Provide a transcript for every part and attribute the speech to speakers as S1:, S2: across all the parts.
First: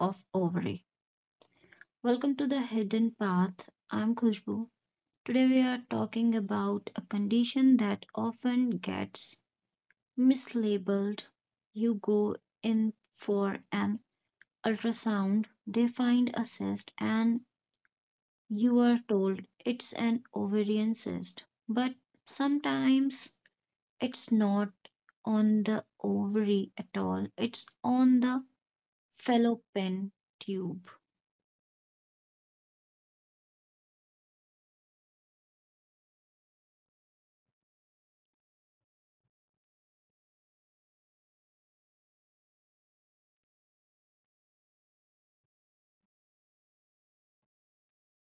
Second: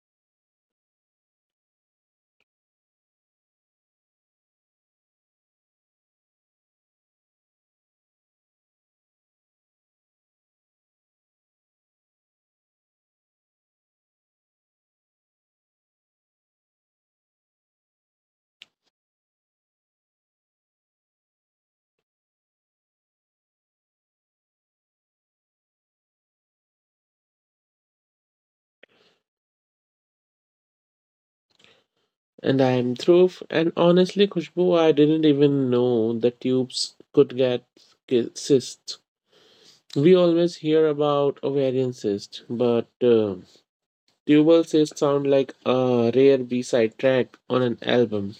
S1: of ovary. Welcome to the Hidden Path. I'm Khushbu. Today we are talking about a condition that often gets mislabeled. You go in for an ultrasound, they find a cyst, and you are told it's an ovarian cyst. But sometimes it's not on the ovary at all, it's on the fellow tube.
S2: And I'm Dhruv, and honestly, Khushbu, I didn't even know the tubes could get cysts. We always hear about ovarian cyst, but tubal cysts sound like a rare B-side track on an album.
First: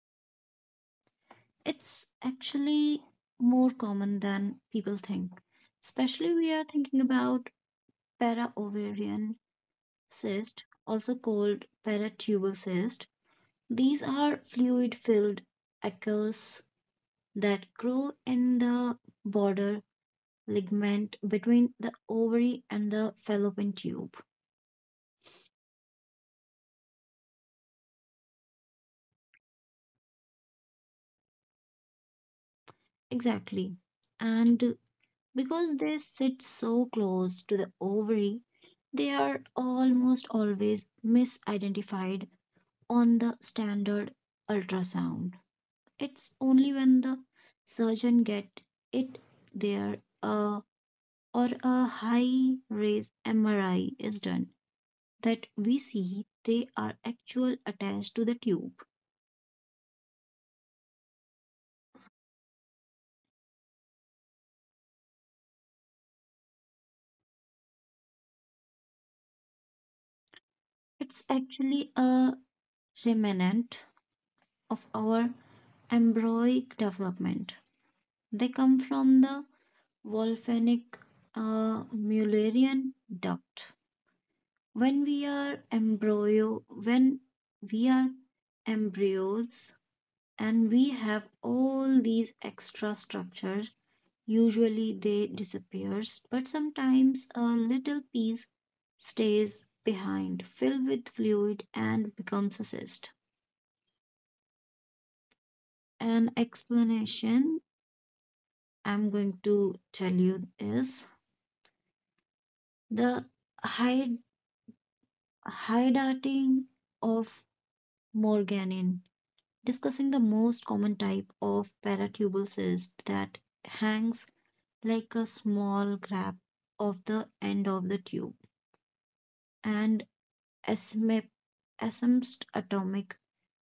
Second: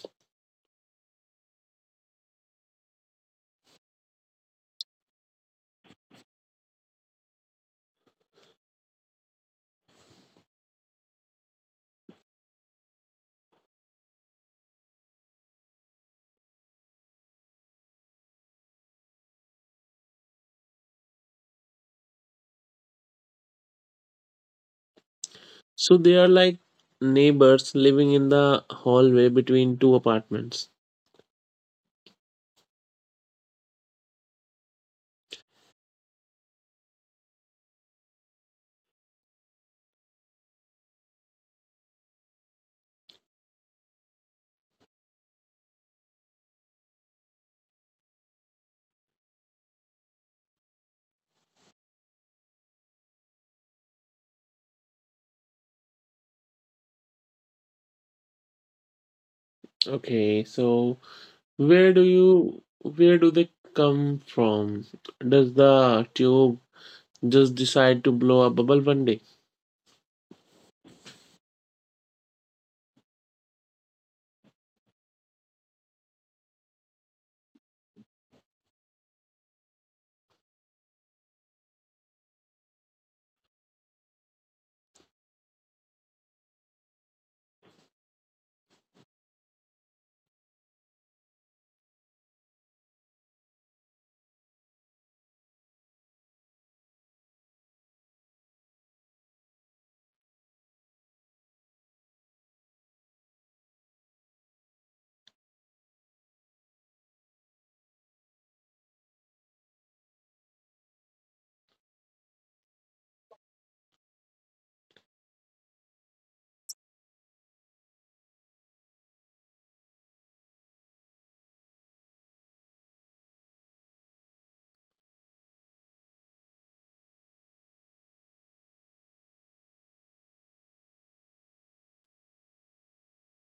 S1: It's actually more common than people think. Especially we are thinking about paraovarian cyst, also called paratubal cyst. These are fluid-filled ackers that grow in the border ligament between the ovary and the fallopian tube.
S2: So they are like neighbors living in the hallway between two apartments.
S1: Exactly. And Because they sit so close to the ovary, they are almost always misidentified on the standard ultrasound. It's only when the surgeon get it there uh, or a high res MRI is done that we see they are actual attached to the tube.
S2: Okay, so where do you where do they come from? Does the tube just decide to blow a bubble one day?
S1: It's actually a remnant of our embryonic development. They come from the Wolfenic Mullerian duct. When we are embryos and we have all these extra structures, usually they disappears, but sometimes a little piece stays behind, filled with fluid and becomes a cyst. An explanation I'm going to tell you is the hyd- hydrating of Morganin, discussing the most common type of paratubule cyst that hangs like a small grab of the end of the tube, and asymep- asympst atomic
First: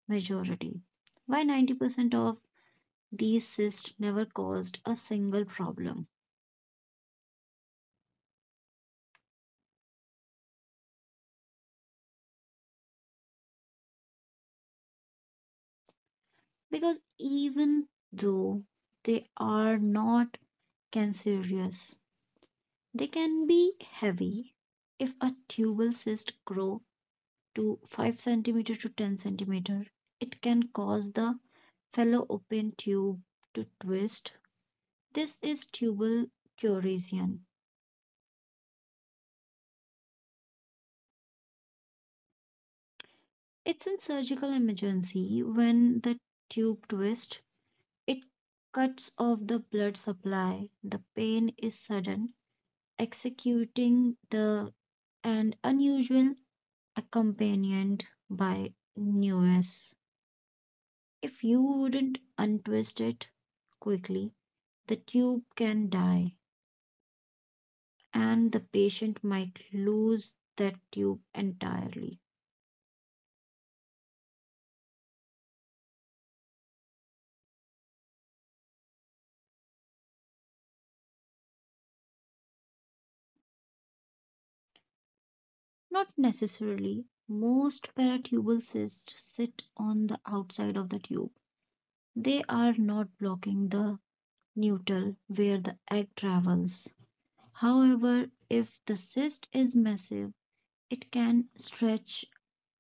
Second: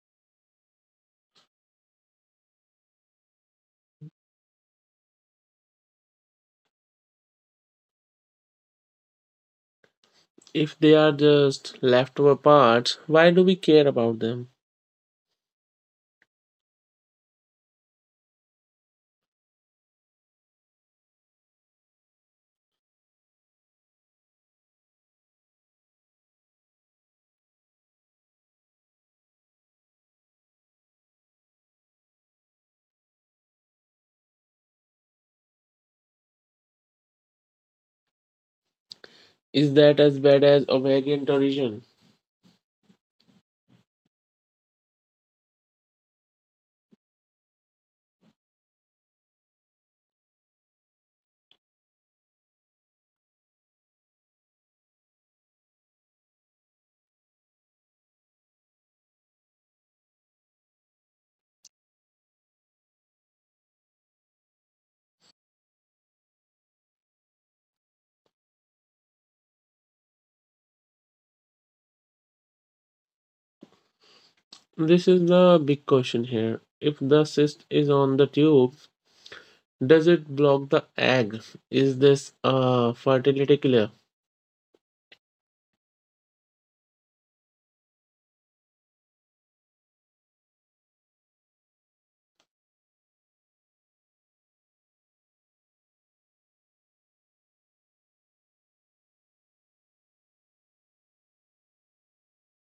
S1: majority. Why 90% of these cysts never caused a single problem?
S2: If they are just leftover parts, why do we care about them?
S1: Because even though they are not cancerous, they can be heavy if a tubal cyst grow to 5 centimeter to 10 centimeter. It can cause the fellow open tube to twist. This is tubal chorosion.
S2: Is that as bad as American origin?
S1: It's in surgical emergency when the tube twists, it cuts off the blood supply. The pain is sudden, executing the and unusual accompanied by newness. If you wouldn't untwist it quickly, the tube can die, and the patient might lose that tube entirely.
S2: This is the big question here. If the cyst is on the tube, does it block the egg? Is this a fertility killer?
S1: Not necessarily. Most paratubal cysts sit on the outside of the tube. They are not blocking the neutal where the egg travels. However, if the cyst is massive, it can stretch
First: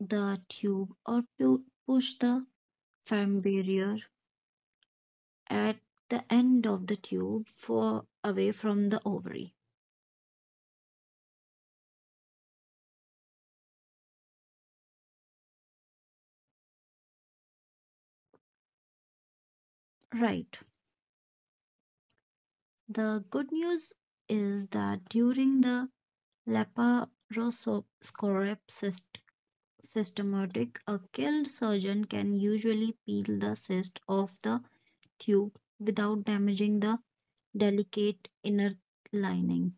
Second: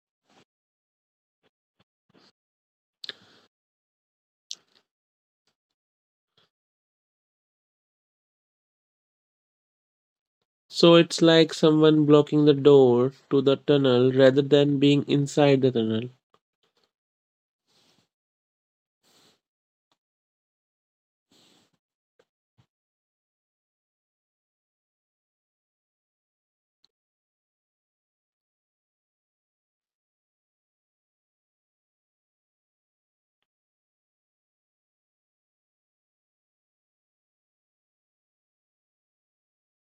S1: the tube or push the phlegm barrier at the end of the tube for away from the ovary.
S2: So it's like someone blocking the door to the tunnel rather than being inside the tunnel.
S1: Right. The good news is that during the laparoscopic cyst- systematic, a skilled surgeon can usually peel the cyst off the tube without damaging the delicate inner lining,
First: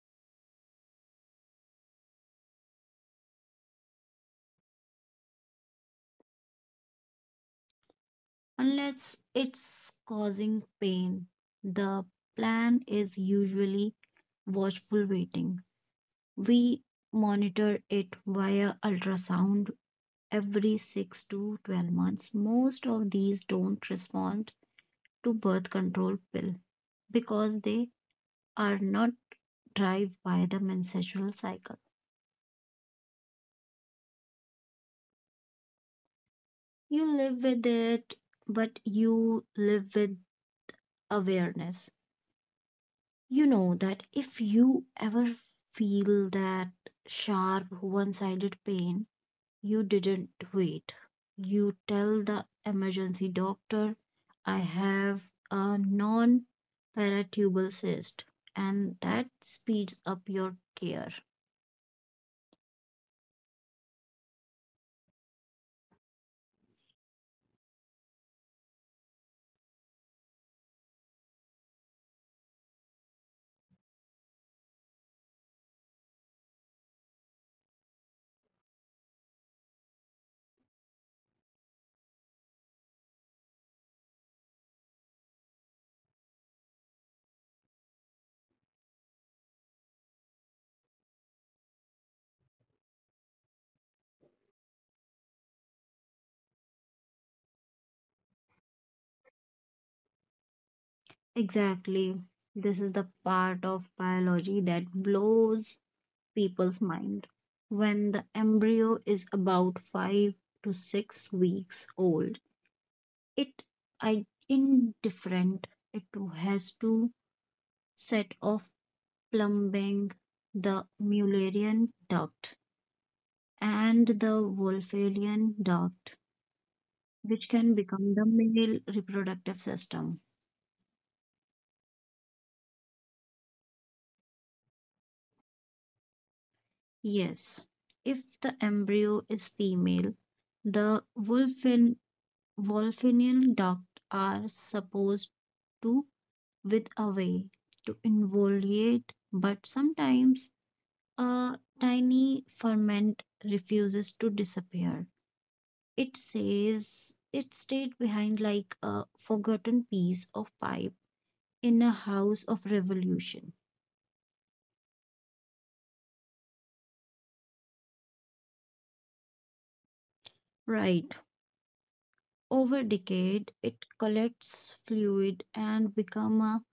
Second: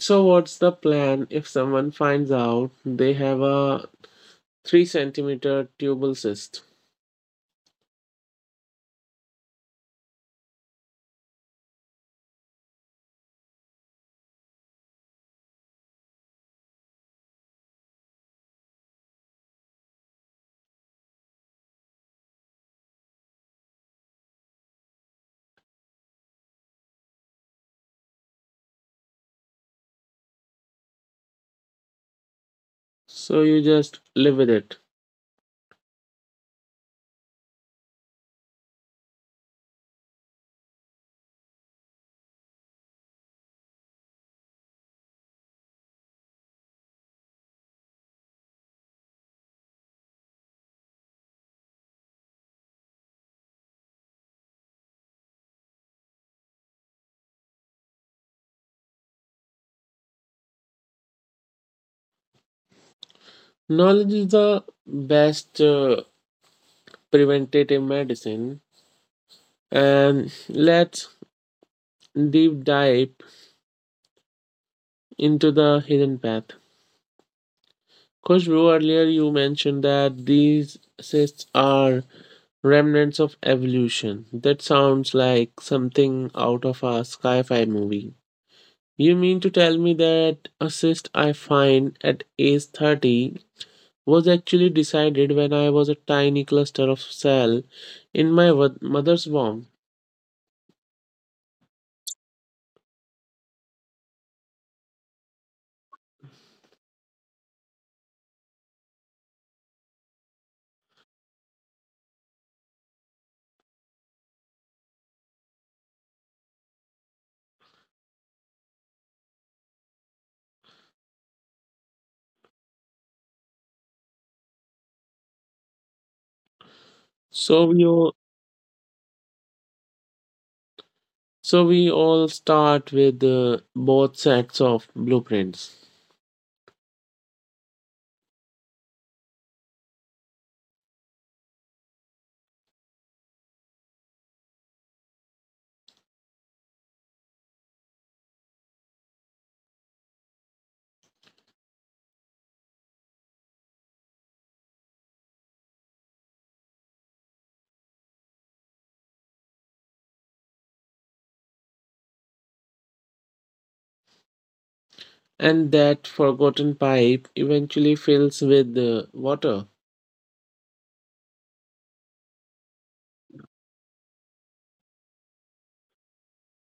S2: So what's the plan if someone finds out they have a 3 centimeter tubal cyst?
S1: unless it's causing pain. The plan is usually watchful waiting. We monitor it via ultrasound every 6 to 12 months. Most of these don't respond to birth control pill because they are not driven by the menstrual cycle.
S2: So you just live with it.
S1: You live with it, but you live with awareness. You know that if you ever feel that sharp one sided pain, you didn't wait. You tell the emergency doctor, I have a non paratubal cyst, and that speeds up your care.
S2: Knowledge is the best preventative medicine, and let's deep dive into the hidden path. Khushbu, earlier you mentioned that these cysts are remnants of evolution. That sounds like something out of a sci fi movie. You mean to tell me that a cyst I find at age 30 was actually decided when I was a tiny cluster of cell in my mother's womb?
S1: Exactly. This is the part of biology that blows people's mind. When the embryo is about 5 to 6 weeks old, it I indifferent. It has to set off plumbing, the Mullerian duct, and the Wolferian duct, which
S2: So
S1: can
S2: we all,
S1: become the male reproductive system.
S2: so we all start with both sets of blueprints,
S1: Yes, if the embryo is female, the Wolfenian duct are supposed to with away to involute, but sometimes a tiny ferment refuses to disappear. It says it stayed behind like a forgotten piece of pipe in a house of revolution.
S2: and that forgotten pipe eventually fills with water.
S1: Right. Over decade, it collects fluid and become a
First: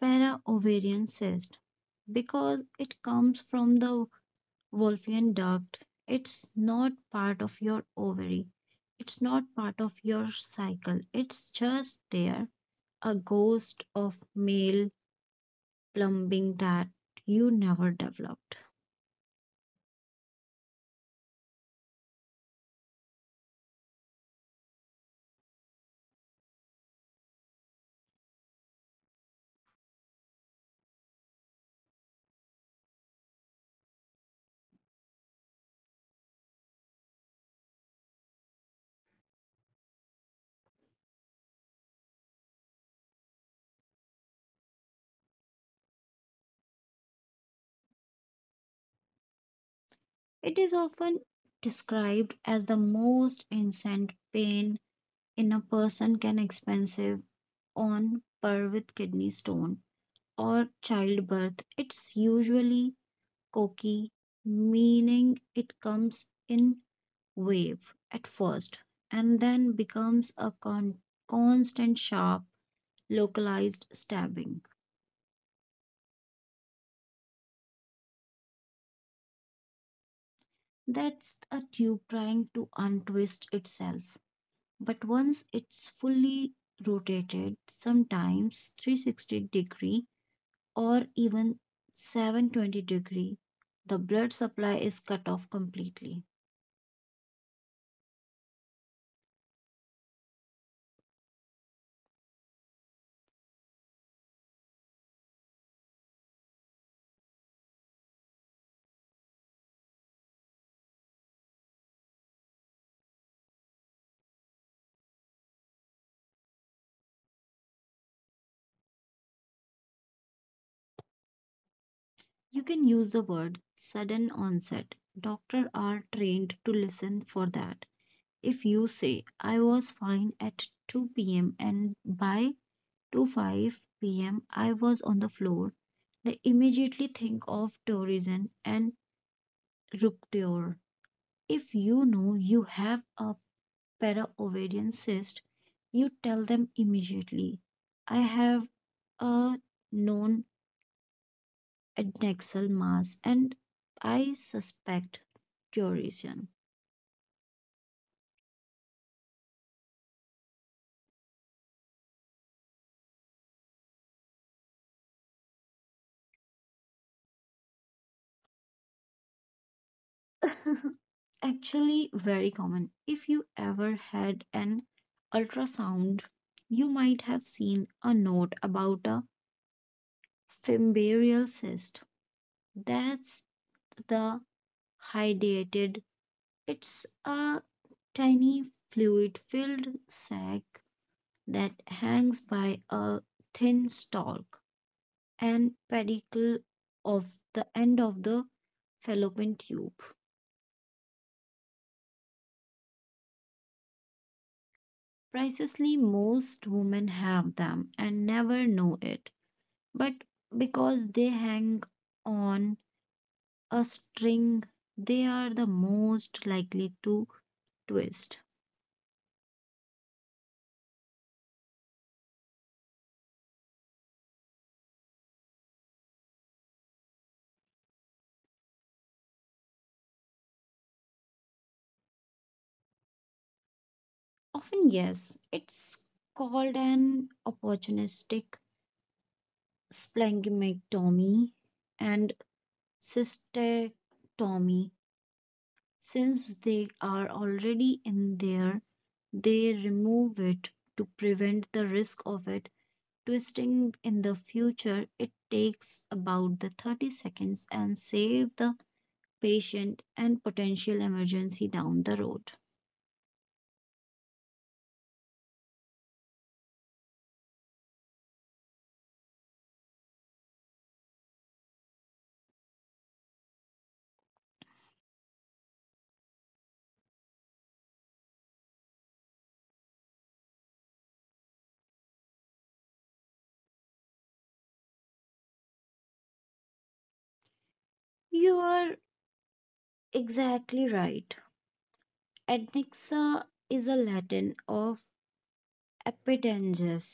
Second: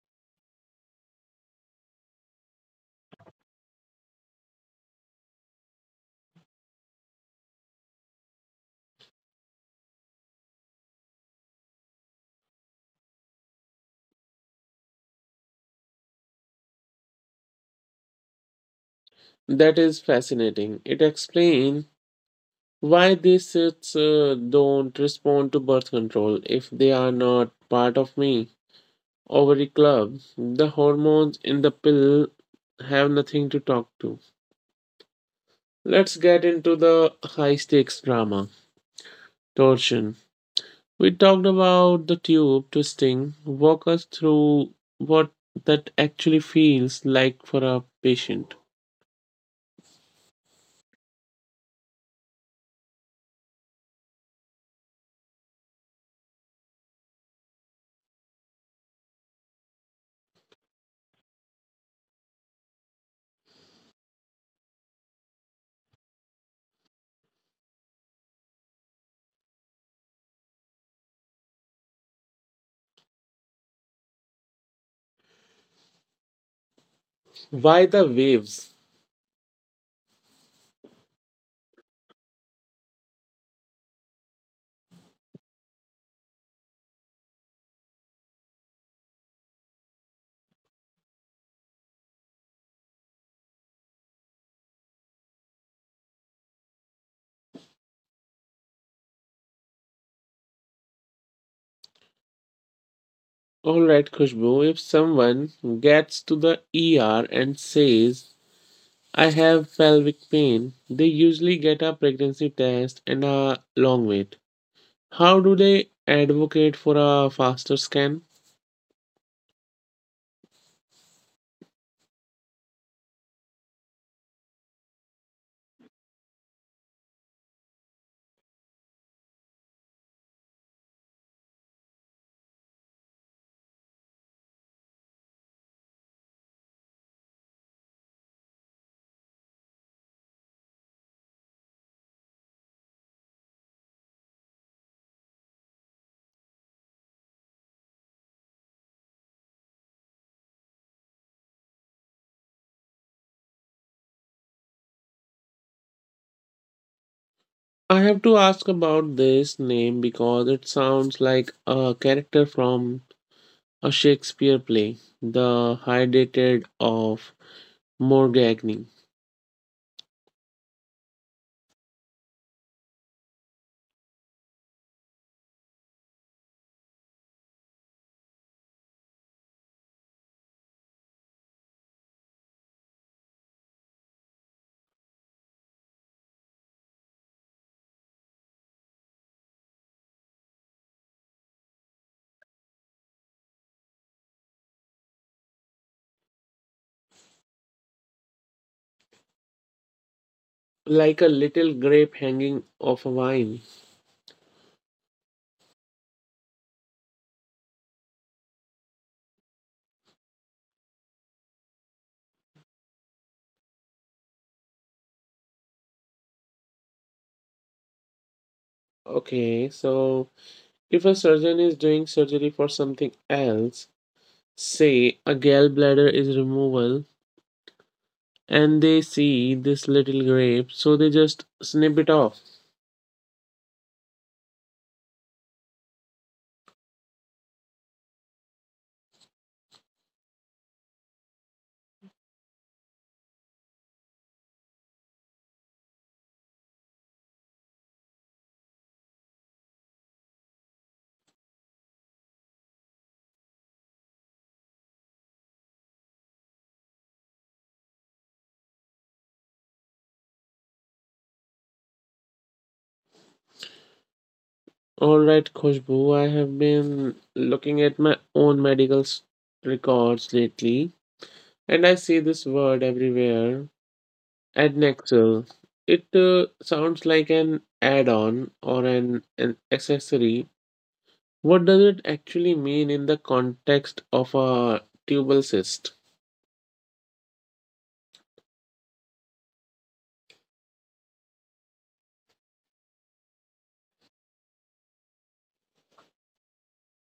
S1: para-ovarian cyst. Because it comes from the Wolffian duct, it's not part of your ovary. It's not part of your cycle. It's just there, a ghost of male plumbing that you never developed.
S2: That is fascinating. It explains why these sets don't respond to birth control if they are not part of me ovary club. The hormones in the pill have nothing to talk to. Let's get into the high stakes drama torsion. We talked about the tube twisting. Walk us through what that actually feels like for a patient.
S1: It is often described as the most instant pain in a person can expensive on par with kidney stone or childbirth. It's usually cocky, meaning it comes in wave at first and then becomes a constant sharp localized stabbing.
S2: Why the waves?
S1: That's a tube trying to untwist itself, but once it's fully rotated, sometimes 360 degree or even 720 degree, the blood supply is cut off completely.
S2: All right, Khushbu, if someone gets to the ER and says, I have pelvic pain, they usually get a pregnancy test and a long wait. How do they advocate for a faster scan?
S1: You can use the word sudden onset. Doctors are trained to listen for that. If you say I was fine at 2 p.m and by 2 5 p.m I was on the floor, they immediately think of tourism and rupture. If you know you have a para-ovarian cyst, you tell them immediately. I have a known adnexal mass and I suspect derision.
S2: I have to ask about this name because it sounds like a character from a Shakespeare play, The hydatid of Morgagni,
S1: Actually, very common. If you ever had an ultrasound, you might have seen a note about a fimbarial cyst. That's the hydatid. It's a tiny fluid filled sac that hangs by a thin stalk and pedicle of the end of the fallopian tube.
S2: like a little grape hanging off a vine.
S1: Precisely, most women have them and never know it, but because they hang on a string, they are the most likely to twist.
S2: Okay, so if a surgeon is doing surgery for something else, say a gallbladder is removal, and they see this little grape, so they just snip it off.
S1: Often, yes, it's called an opportunistic splenectomy and cystectomy. Since they are already in there, they remove it to prevent the risk of it twisting in the future. It takes about the 30 seconds and save the patient and potential emergency down the road.
S2: All right, Khushbu, I have been looking at my own medical records lately, and I see this word everywhere Adnexal. It sounds like an add on or an accessory. What does it actually mean in the context of a tubal cyst?
S1: You are exactly right. Adnexa is a Latin of epidengus.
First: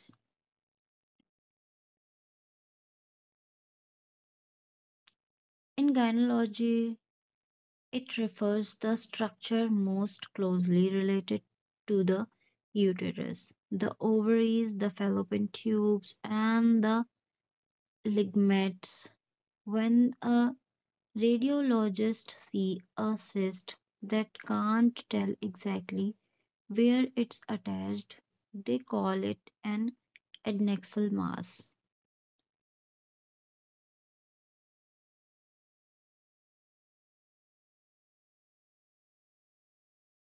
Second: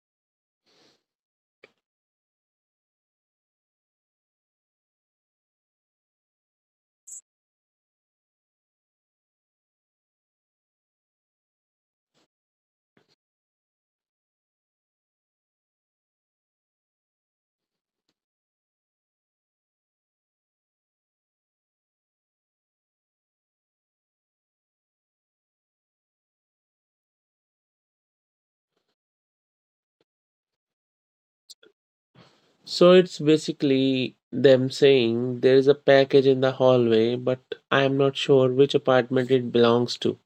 S1: In gynecology, it refers the structure most closely related to the uterus, the ovaries, the fallopian tubes, and the ligaments. When a radiologist sees a cyst that can't tell exactly where it's attached, they call it an adnexal mass.
S2: So it's basically them saying there is a package in the hallway, but I am not sure which apartment it belongs to.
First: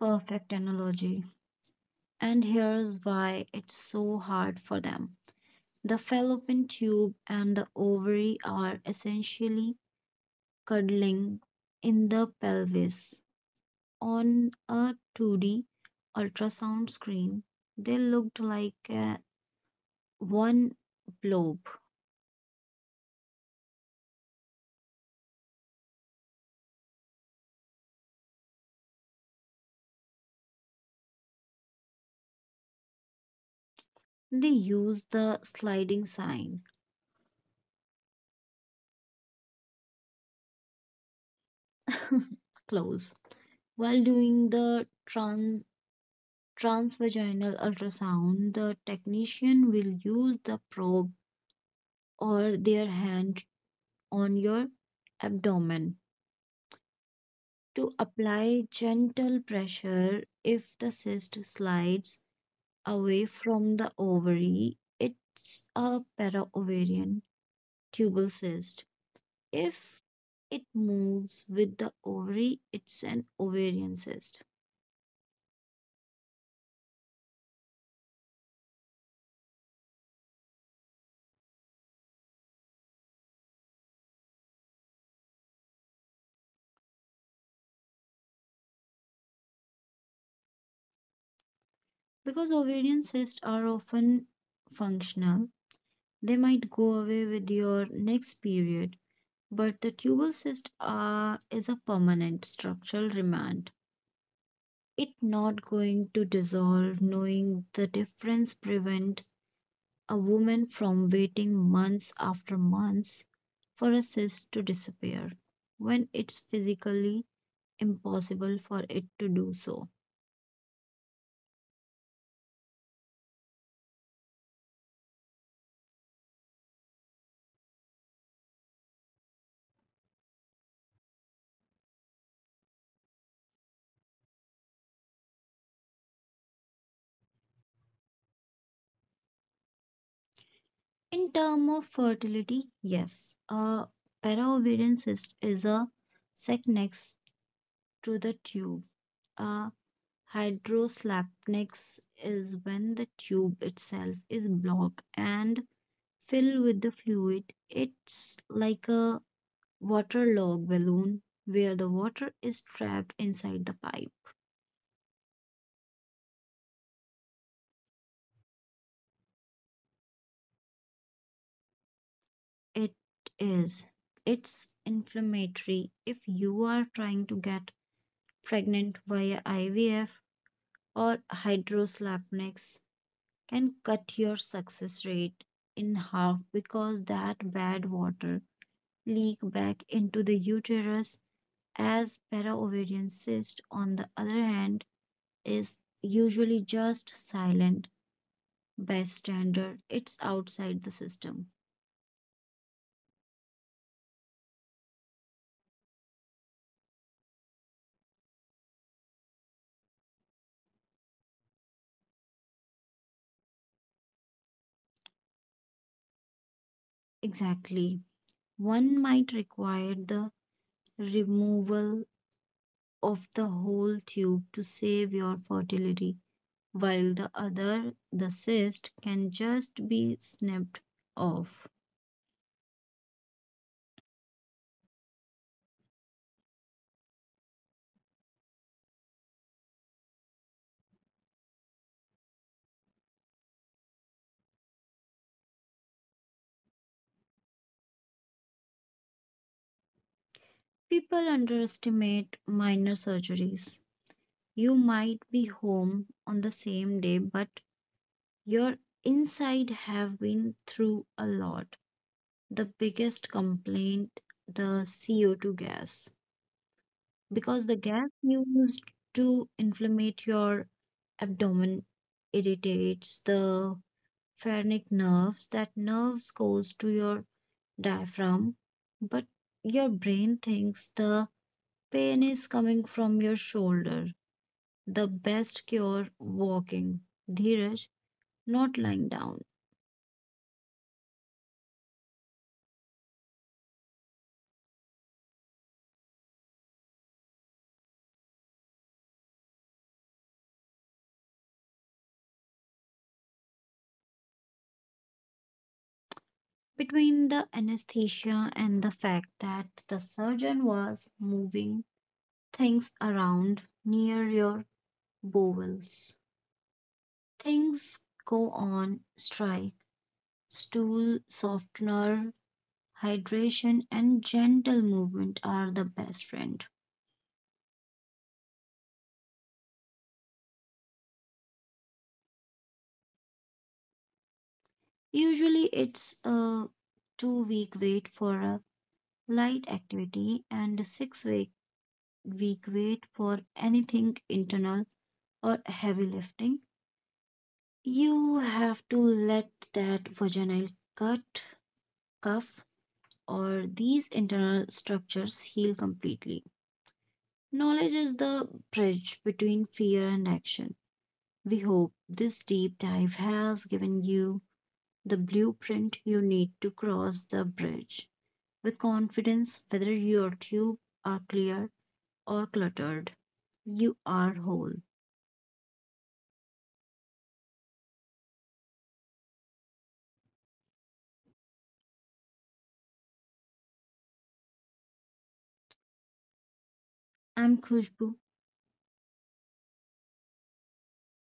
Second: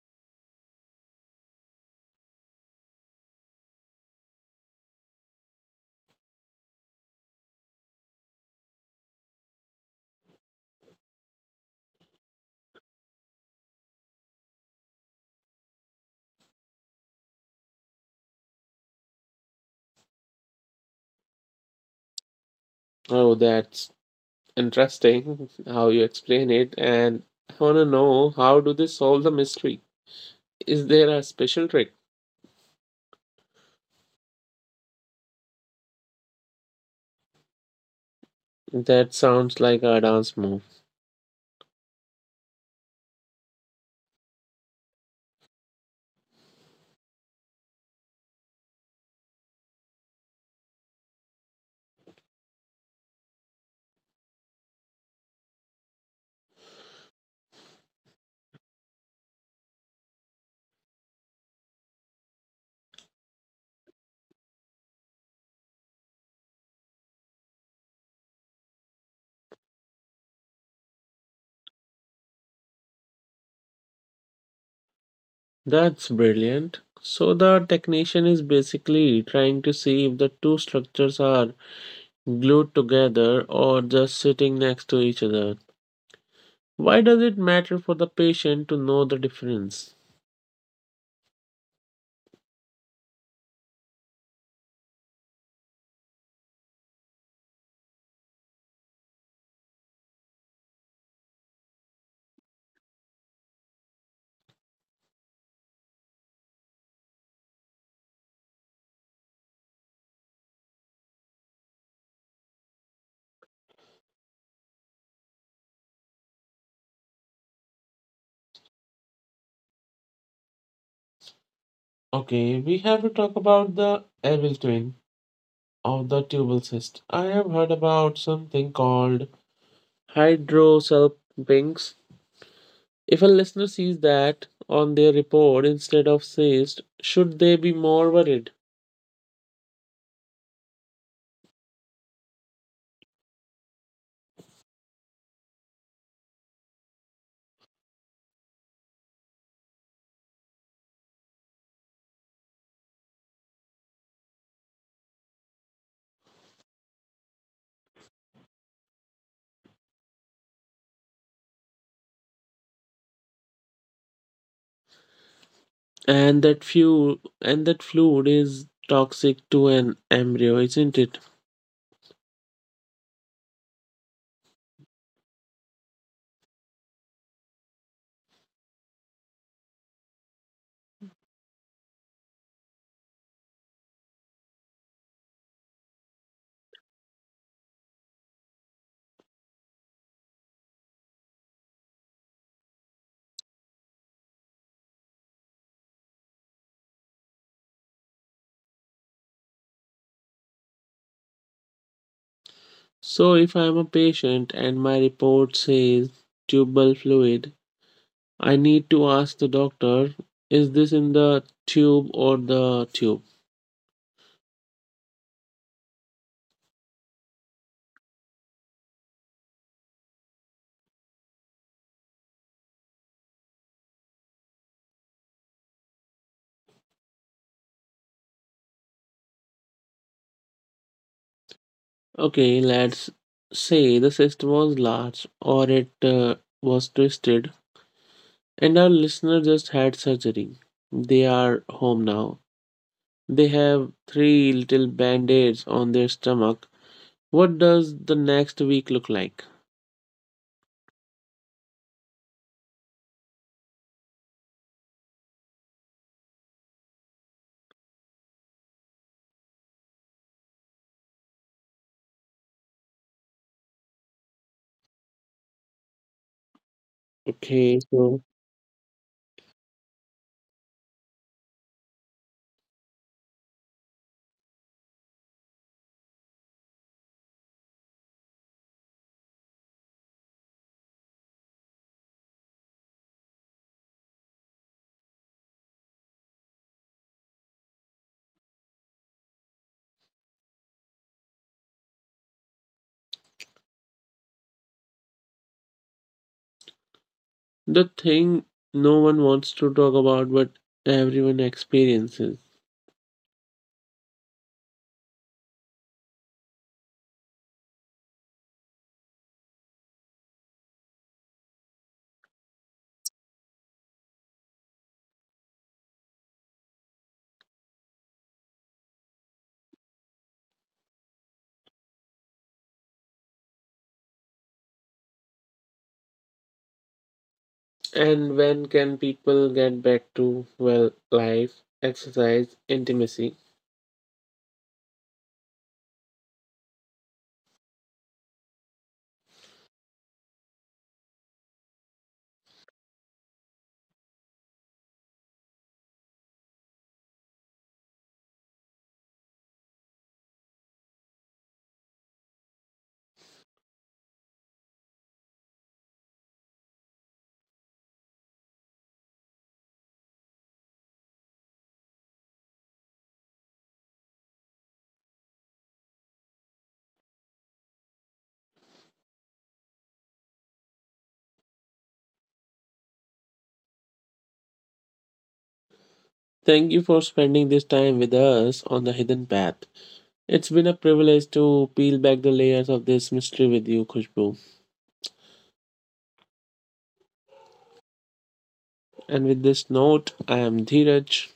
S1: Perfect analogy. And here's why it's so hard for them. The fallopian tube and the ovary are essentially cuddling in the pelvis. On a 2D ultrasound screen, they looked like one blob.
S2: Oh, that's interesting how you explain it. And I want to know how do they solve the mystery? Is there a special trick?
S1: They used the sliding sign,
S2: That sounds like a dance move.
S1: close. While doing the transvaginal ultrasound, the technician will use the probe or their hand on your abdomen to apply gentle pressure. If the cyst slides away from the ovary, it's a paraovarian tubal cyst. If it moves with the ovary, it's an ovarian cyst.
S2: That's brilliant. So the technician is basically trying to see if the two structures are glued together or just sitting next to each other. Why does it matter for the patient to know the difference?
S1: Because ovarian cysts are often functional, they might go away with your next period, but the tubal cyst are, is a permanent structural remand. It not going to dissolve. Knowing the difference prevent a woman from waiting months after months for a cyst to disappear when it's physically impossible for it to do so.
S2: Okay, we have to talk about the evil twin of the tubal cyst. I have heard about something called hydrocele. Hydrosalpinx. If a listener sees that on their report instead of cyst, should they be more worried?
S1: In term of fertility, yes, a paraovarian cyst is a sac next to the tube. A hydroslapnex is when the tube itself is blocked and fill with the fluid. It's like a waterlogged balloon where the water is trapped inside the pipe.
S2: And that fuel and that fluid is toxic to an embryo, isn't it?
S1: It is. It's inflammatory. If you are trying to get pregnant via IVF or hydroslapnics can cut your success rate in half because that bad water leak back into the uterus. As para cyst on the other hand is usually just silent by standard, it's outside the system.
S2: So if I am a patient and my report says tubal fluid, I need to ask the doctor, is this in the tube or the tube?
S1: Exactly. One might require the removal of the whole tube to save your fertility, while the other, the cyst, can just be snipped off.
S2: Okay, let's say the system was large or it was twisted and our listener just had surgery. They are home now. They have three little band-aids on their stomach. What does the next week look like?
S1: People underestimate minor surgeries. You might be home on the same day, but your inside have been through a lot. The biggest complaint, the CO2 gas, because the
S2: Okay,
S1: gas
S2: so
S1: used to inflammate your abdomen irritates the pharynx nerves. That nerves goes to your diaphragm, but your brain thinks the pain is coming from your shoulder. The best cure, walking dheeraj, not lying down.
S2: the thing no one wants to talk about, but everyone experiences.
S1: Between the anesthesia and the fact that the surgeon was moving things around near your bowels, things go on strike. Stool softener, hydration, and gentle movement are the best friend.
S2: And when can people get back to, well, life, exercise, intimacy?
S1: Usually, it's a 2 week wait for a light activity and a six week wait for anything internal or heavy lifting. You have to let that vaginal cut, cuff, or these internal structures heal completely. Knowledge is the bridge between fear and action. We hope this deep dive has given you the blueprint you need to cross the bridge with confidence, whether your tube are clear or cluttered. You are whole.
S2: Thank you for spending this time with us on the hidden path. It's been a privilege to peel back the layers of this mystery with you, Khushbu.
S1: I'm Khushbu.
S2: And with this note, I am Dheeraj.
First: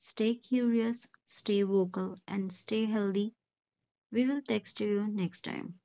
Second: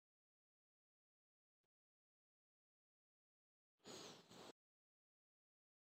S1: Stay curious, stay vocal, and stay healthy. We will text you next time.